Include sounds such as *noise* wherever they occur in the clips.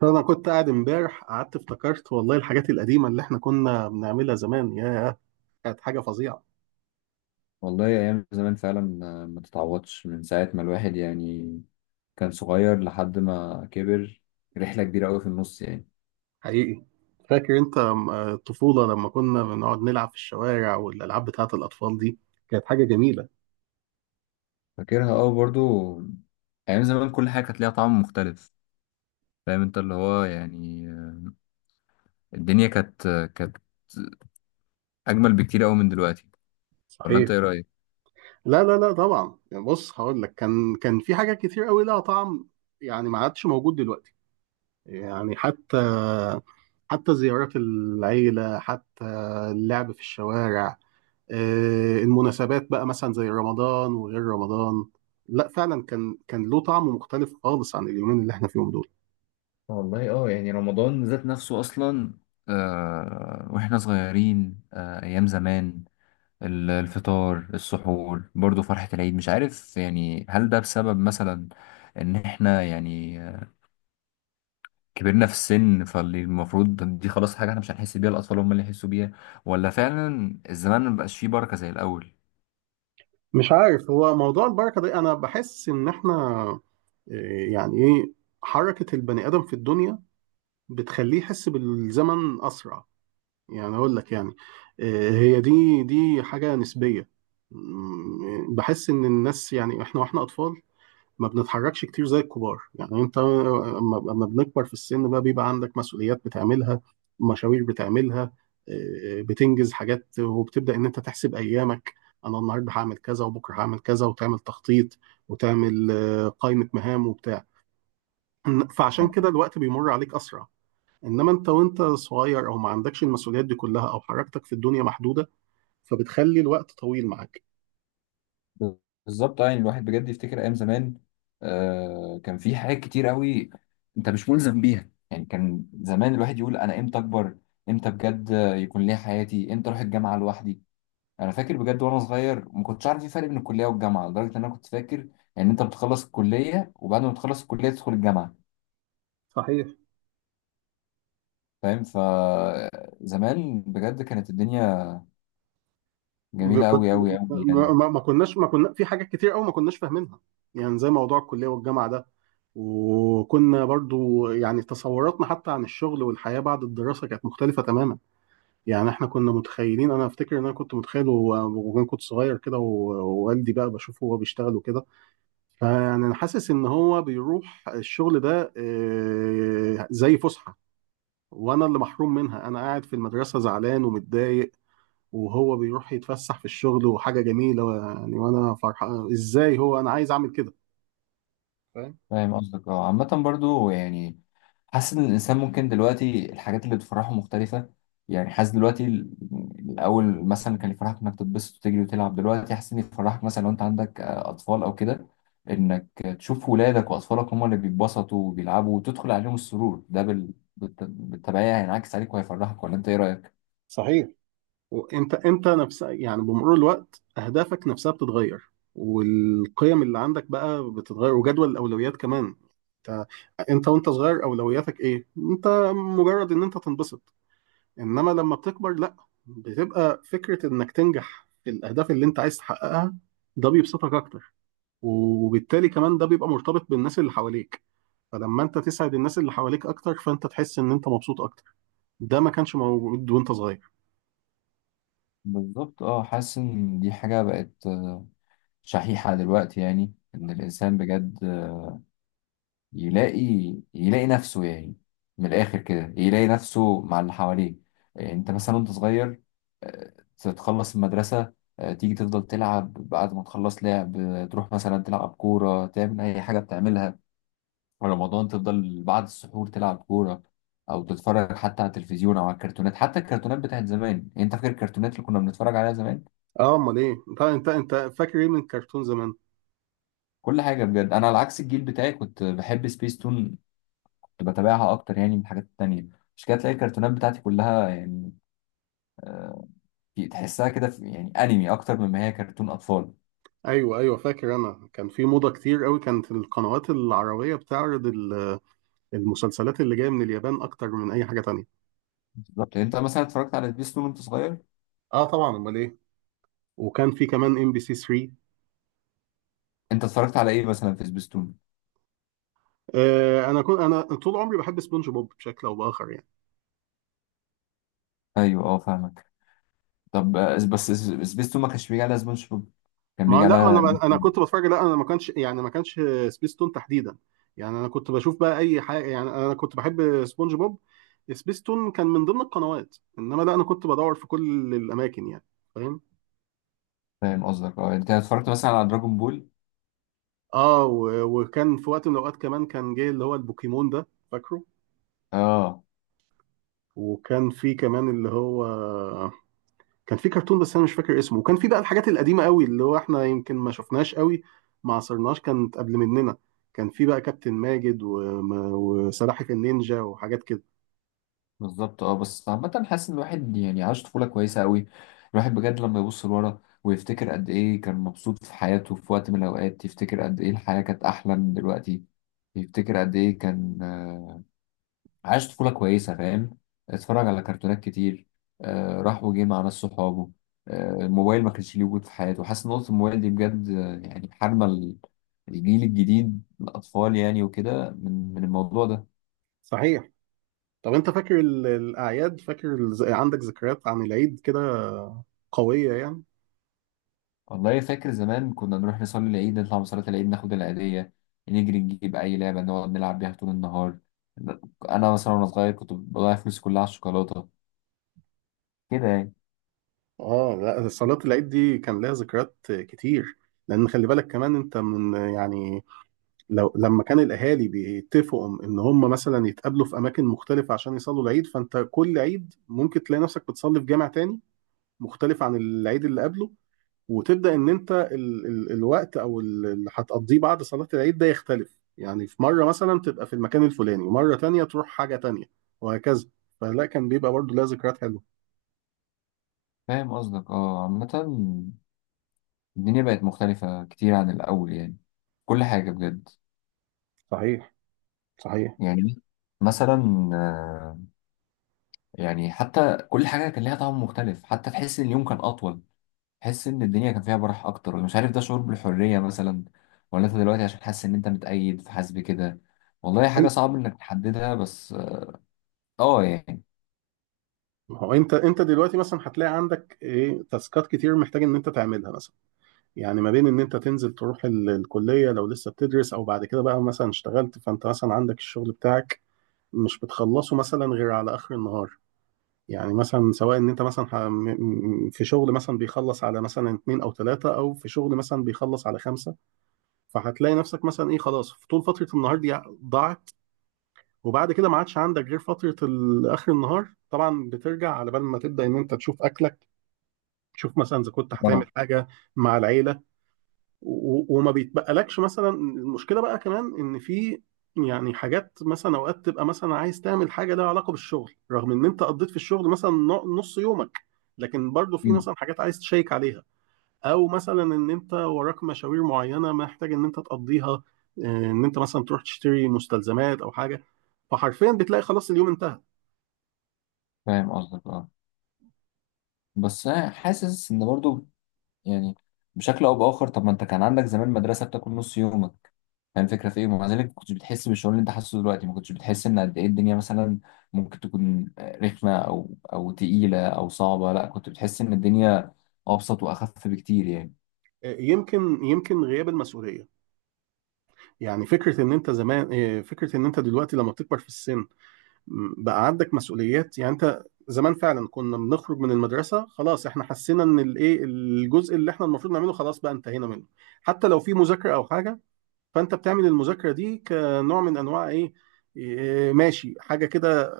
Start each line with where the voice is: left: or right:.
right: فانا كنت قاعد امبارح، قعدت افتكرت والله الحاجات القديمه اللي احنا كنا بنعملها زمان يا. كانت حاجه فظيعه.
left: والله أيام زمان فعلا ما تتعوضش من ساعة ما الواحد يعني كان صغير لحد ما كبر. رحلة كبيرة أوي في النص يعني.
right: حقيقي. فاكر انت الطفوله لما كنا بنقعد نلعب في الشوارع والالعاب بتاعه الاطفال دي. كانت حاجه جميله.
left: فاكرها أوي برضو. أيام زمان كل حاجة كانت ليها طعم مختلف. فاهم أنت اللي هو يعني، الدنيا كانت أجمل بكتير أوي من دلوقتي. ولا
right: صحيح.
left: أنت إيه رأيك؟
right: لا لا لا، طبعا يعني، بص هقول لك كان في حاجات كتير قوي لها طعم يعني ما عادش موجود دلوقتي. يعني حتى، حتى زيارات العيله، حتى اللعب في الشوارع، المناسبات بقى مثلا زي رمضان وغير رمضان. لا فعلا كان له طعم مختلف خالص عن اليومين اللي احنا فيهم دول.
left: والله اه، يعني رمضان ذات نفسه اصلا، واحنا صغيرين، ايام زمان. الفطار، السحور، برضو فرحة العيد، مش عارف يعني، هل ده بسبب مثلا ان احنا يعني كبرنا في السن، فاللي المفروض دي خلاص حاجة احنا مش هنحس بيها، الأطفال هم اللي يحسوا بيها؟ ولا فعلا الزمان مبقاش فيه بركة زي الأول؟
right: مش عارف، هو موضوع البركة ده انا بحس ان احنا يعني ايه، حركة البني ادم في الدنيا بتخليه يحس بالزمن اسرع. يعني اقول لك يعني، هي دي حاجة نسبية. بحس ان الناس، يعني احنا واحنا اطفال ما بنتحركش كتير زي الكبار. يعني انت أما بنكبر في السن بقى بيبقى عندك مسؤوليات بتعملها، مشاوير بتعملها، بتنجز حاجات، وبتبدأ ان انت تحسب ايامك. انا النهارده هعمل كذا وبكره هعمل كذا، وتعمل تخطيط، وتعمل قائمة مهام وبتاع. فعشان كده الوقت بيمر عليك اسرع. انما انت وانت صغير او ما عندكش المسؤوليات دي كلها او حركتك في الدنيا محدودة، فبتخلي الوقت طويل معاك.
left: بالظبط، اه، يعني الواحد بجد يفتكر ايام زمان. كان في حاجات كتير قوي انت مش ملزم بيها، يعني كان زمان الواحد يقول: انا امتى اكبر؟ امتى بجد يكون ليا حياتي؟ امتى اروح الجامعه لوحدي؟ انا فاكر بجد وانا صغير ما كنتش عارف في فرق بين الكليه والجامعه، لدرجه ان انا كنت فاكر ان انت بتخلص الكليه وبعد ما تخلص الكليه تدخل الجامعه.
right: صحيح.
left: فاهم، فزمان بجد كانت الدنيا جميله
right: كنت،
left: قوي قوي قوي
right: ما,
left: يعني.
right: ما ما كناش ما كنا في حاجات كتير قوي ما كناش فاهمينها، يعني زي موضوع الكلية والجامعة ده. وكنا برضو يعني تصوراتنا حتى عن الشغل والحياة بعد الدراسة كانت مختلفة تماما. يعني احنا كنا متخيلين، انا افتكر ان انا كنت متخيل وانا كنت صغير كده، ووالدي بقى بشوفه وهو بيشتغل وكده. فيعني انا حاسس ان هو بيروح الشغل ده زي فسحة، وانا اللي محروم منها، انا قاعد في المدرسة زعلان ومتضايق وهو بيروح يتفسح في الشغل وحاجة جميلة يعني. وأنا فرحان، إزاي هو؟ أنا عايز أعمل كده. فاهم؟
left: فاهم قصدك، اه، عامة برضو يعني حاسس ان الانسان ممكن دلوقتي الحاجات اللي بتفرحه مختلفة. يعني حاسس دلوقتي الاول مثلا كان يفرحك انك تتبسط وتجري وتلعب، دلوقتي حاسس ان يفرحك مثلا لو انت عندك اطفال او كده، انك تشوف ولادك واطفالك هم اللي بيتبسطوا وبيلعبوا وتدخل عليهم السرور، ده بالتبعية هينعكس عليك وهيفرحك، ولا انت ايه رأيك؟
right: صحيح. وأنت نفسها يعني بمرور الوقت أهدافك نفسها بتتغير، والقيم اللي عندك بقى بتتغير، وجدول الأولويات كمان. أنت أنت وأنت صغير أولوياتك إيه؟ أنت مجرد إن أنت تنبسط. إنما لما بتكبر لأ، بتبقى فكرة إنك تنجح في الأهداف اللي أنت عايز تحققها. ده بيبسطك أكتر. وبالتالي كمان ده بيبقى مرتبط بالناس اللي حواليك. فلما انت تسعد الناس اللي حواليك اكتر، فانت تحس ان انت مبسوط اكتر. ده ما كانش موجود وانت صغير.
left: بالظبط، اه، حاسس ان دي حاجة بقت شحيحة دلوقتي، يعني ان الانسان بجد يلاقي يلاقي نفسه يعني، من الآخر كده يلاقي نفسه مع اللي حواليه. أنت مثلا وأنت صغير، تتخلص المدرسة، تيجي تفضل تلعب، بعد ما تخلص لعب تروح مثلا تلعب كورة، تعمل أي حاجة بتعملها. في رمضان تفضل بعد السحور تلعب كورة، أو تتفرج حتى على التلفزيون أو على الكرتونات، حتى الكرتونات بتاعت زمان. يعني أنت فاكر الكرتونات اللي كنا بنتفرج عليها زمان؟
right: اه، امال ايه؟ انت فاكر ايه من الكرتون زمان؟
left: كل حاجة بجد. أنا على عكس الجيل بتاعي كنت بحب سبيس تون، كنت بتابعها اكتر يعني من الحاجات التانية. مش كده، تلاقي الكرتونات بتاعتي كلها يعني تحسها كده، في يعني انمي اكتر مما هي كرتون اطفال.
right: ايوه ايوه، فاكر انا كان في موضه كتير قوي، كانت القنوات العربيه بتعرض المسلسلات اللي جايه من اليابان اكتر من اي حاجه تانية.
left: بالظبط، انت مثلا اتفرجت على سبيستون وانت صغير.
right: اه طبعا، امال ايه. وكان في كمان ام بي سي 3.
left: انت اتفرجت على ايه مثلا في سبيستون؟
right: آه، انا كنت، انا طول عمري بحب سبونج بوب بشكل او باخر يعني.
left: ايوه، اه، فاهمك. طب بس سبيستون ما كانش بيجي على سبونج بوب، كان بيجي
right: ما لا، ما
left: على
right: انا كنت
left: *laughs*
right: بتفرج، لا انا ما كانش يعني، ما كانش سبيس تون تحديدا. يعني انا كنت بشوف بقى اي حاجه، يعني انا كنت بحب سبونج بوب. سبيس تون كان من ضمن القنوات، انما لا، انا كنت بدور في كل الاماكن يعني. فاهم؟
left: فاهم قصدك، اه، يعني انت اتفرجت مثلا على دراجون بول؟
right: اه، وكان في وقت من الاوقات كمان كان جاي اللي هو البوكيمون ده، فاكره.
left: اه.
right: وكان في كمان اللي هو، كان في كرتون بس انا مش فاكر اسمه. وكان في بقى الحاجات القديمه قوي اللي هو احنا يمكن ما شفناش قوي، ما عصرناش، كانت قبل مننا. كان في بقى كابتن ماجد وم- وسلاحف النينجا وحاجات كده.
left: بالظبط، اه، بس عامة حاسس ان الواحد يعني عاش طفولة كويسة قوي. الواحد بجد لما يبص لورا ويفتكر قد ايه كان مبسوط في حياته في وقت من الاوقات، يفتكر قد ايه الحياة كانت احلى من دلوقتي، يفتكر قد ايه كان عاش طفولة كويسة، فاهم، اتفرج على كرتونات كتير، راح وجه مع ناس صحابه، الموبايل ما كانش ليه وجود في حياته. حاسس ان نقطة الموبايل دي بجد يعني حارمة الجيل الجديد، الاطفال يعني، وكده من الموضوع ده.
right: صحيح. طب انت فاكر الاعياد؟ فاكر عندك ذكريات عن العيد كده قويه يعني؟
left: والله فاكر زمان كنا نروح نصلي العيد، نطلع من صلاة العيد ناخد العيدية، نجري نجيب أي لعبة نقعد نلعب بيها طول النهار. أنا مثلا وأنا صغير كنت بضيع فلوسي كلها على الشوكولاتة كده يعني.
right: اه لا، صلاه العيد دي كان لها ذكريات كتير. لان خلي بالك كمان انت من يعني، لو لما كان الاهالي بيتفقوا ان هم مثلا يتقابلوا في اماكن مختلفه عشان يصلوا العيد، فانت كل عيد ممكن تلاقي نفسك بتصلي في جامع تاني مختلف عن العيد اللي قبله. وتبدا ان انت ال الوقت، او اللي هتقضيه بعد صلاه العيد ده يختلف. يعني في مره مثلا تبقى في المكان الفلاني، ومره تانية تروح حاجه تانية، وهكذا. فلا، كان بيبقى برضو لها ذكريات حلوه.
left: فاهم قصدك، اه، عامة الدنيا بقت مختلفة كتير عن الأول يعني، كل حاجة بجد.
right: صحيح. صحيح.
left: يعني مثلا يعني حتى كل حاجة كان ليها طعم مختلف، حتى تحس إن اليوم كان أطول، تحس ان الدنيا كان فيها براح اكتر، ولا مش عارف، ده شعور بالحريه مثلا، ولا انت دلوقتي عشان حاسس ان انت متقيد فحاسس بكده؟ والله حاجه
right: إن-
left: صعب انك تحددها، بس اه يعني.
right: هو انت دلوقتي مثلا هتلاقي عندك ايه، تاسكات كتير محتاج ان انت تعملها مثلا. يعني ما بين ان انت تنزل تروح الكلية لو لسه بتدرس، او بعد كده بقى مثلا اشتغلت فانت مثلا عندك الشغل بتاعك مش بتخلصه مثلا غير على اخر النهار. يعني مثلا سواء ان انت مثلا في شغل مثلا بيخلص على مثلا اتنين او تلاتة، او في شغل مثلا بيخلص على خمسة. فهتلاقي نفسك مثلا ايه، خلاص في طول فترة النهار دي ضاعت. وبعد كده ما عادش عندك غير فترة اخر النهار. طبعا بترجع على بال ما تبدأ ان انت تشوف اكلك، تشوف مثلا اذا كنت هتعمل
left: آه.
right: حاجة مع العيلة. وما بيتبقلكش مثلا. المشكله بقى كمان ان في يعني حاجات مثلا اوقات تبقى مثلا عايز تعمل حاجه لها علاقه بالشغل رغم ان انت قضيت في الشغل مثلا نص يومك، لكن برضو في
left: أمم.
right: مثلا حاجات عايز تشيك عليها. او مثلا ان انت وراك مشاوير معينه محتاج ان انت تقضيها، ان انت مثلا تروح تشتري مستلزمات او حاجه. فحرفيا بتلاقي خلاص اليوم انتهى.
left: فاهم قصدك، اه، بس أنا حاسس ان برضو يعني بشكل او باخر، طب ما انت كان عندك زمان مدرسه بتاكل نص يومك، فاهم الفكره في ايه؟ ومع ذلك ما كنتش بتحس بالشعور اللي انت حاسه دلوقتي، ما كنتش بتحس ان قد ايه الدنيا مثلا ممكن تكون رخمه او تقيله او صعبه، لا، كنت بتحس ان الدنيا ابسط واخف بكتير يعني.
right: يمكن غياب المسؤوليه. يعني فكره ان انت زمان، فكره ان انت دلوقتي لما بتكبر في السن، بقى عندك مسؤوليات. يعني انت زمان فعلا كنا بنخرج من المدرسه، خلاص احنا حسينا ان الايه، الجزء اللي احنا المفروض نعمله خلاص بقى انتهينا منه. حتى لو في مذاكره او حاجه، فانت بتعمل المذاكره دي كنوع من انواع ايه، إيه، ماشي حاجه كده،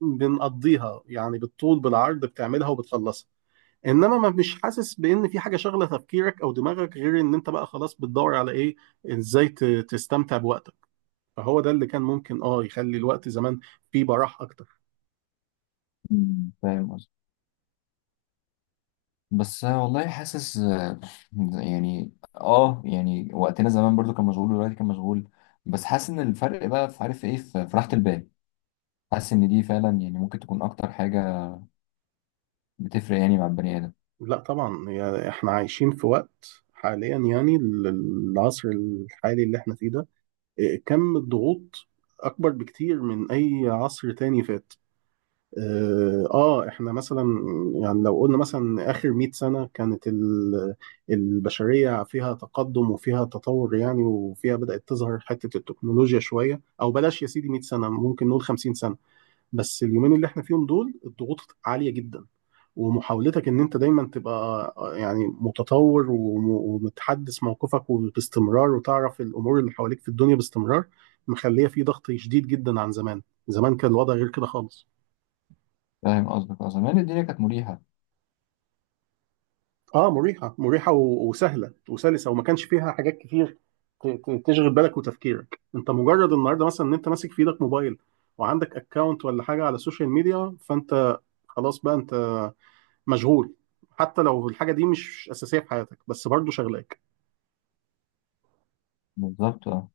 right: بنقضيها يعني بالطول بالعرض بتعملها وبتخلصها. انما ما مش حاسس بان في حاجه شغله تفكيرك او دماغك غير ان انت بقى خلاص بتدور على ايه، ازاي تستمتع بوقتك. فهو ده اللي كان ممكن اه يخلي الوقت زمان فيه براح اكتر.
left: مم. فاهم قصدي، بس والله حاسس يعني، اه يعني وقتنا زمان برضو كان مشغول ودلوقتي كان مشغول، بس حاسس ان الفرق بقى في، عارف ايه، في راحة البال. حاسس ان دي فعلا يعني ممكن تكون اكتر حاجة بتفرق يعني مع البني ادم.
right: لا طبعا، هي احنا عايشين في وقت حاليا يعني العصر الحالي اللي احنا فيه ده، إيه، كم الضغوط اكبر بكتير من اي عصر تاني فات. اه، احنا مثلا يعني لو قلنا مثلا اخر 100 سنة كانت البشرية فيها تقدم وفيها تطور، يعني وفيها بدأت تظهر حتة التكنولوجيا شوية، او بلاش يا سيدي 100 سنة، ممكن نقول 50 سنة. بس اليومين اللي احنا فيهم دول الضغوط عالية جدا. ومحاولتك ان انت دايما تبقى يعني متطور وم- ومتحدث موقفك وباستمرار، وتعرف الامور اللي حواليك في الدنيا باستمرار، مخلية في ضغط شديد جدا عن زمان. زمان كان الوضع غير كده خالص.
left: فاهم قصدك، اصلا يعني الدنيا كانت مريحة.
right: اه مريحة، مريحة وسهلة وسلسة، وما كانش فيها حاجات كتير تشغل بالك وتفكيرك. انت مجرد النهارده مثلا ان انت ماسك في ايدك موبايل وعندك اكونت ولا حاجة على السوشيال ميديا، فانت خلاص بقى انت مشغول. حتى لو الحاجه دي مش اساسيه في حياتك بس برضه شغلاك.
left: بالظبط، اه،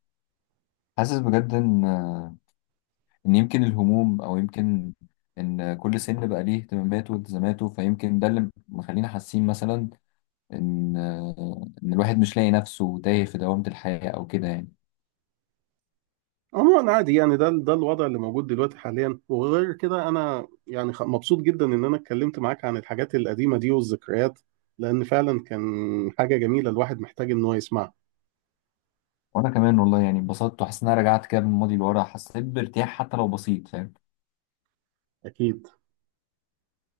left: حاسس بجد ان ان يمكن الهموم، او يمكن ان كل سن بقى ليه اهتماماته والتزاماته، فيمكن ده اللي مخلينا حاسين مثلا ان ان الواحد مش لاقي نفسه تايه في دوامة الحياة او كده يعني.
right: عموما عادي يعني، ده الوضع اللي موجود دلوقتي حاليا. وغير كده، انا يعني مبسوط جدا ان انا اتكلمت معاك عن الحاجات القديمه دي والذكريات، لان فعلا كان حاجه جميله الواحد محتاج ان هو يسمعها.
left: وانا كمان والله يعني اتبسطت، وحسيت ان انا رجعت كده بالماضي لورا، حسيت بارتياح حتى لو بسيط، فاهم.
right: اكيد.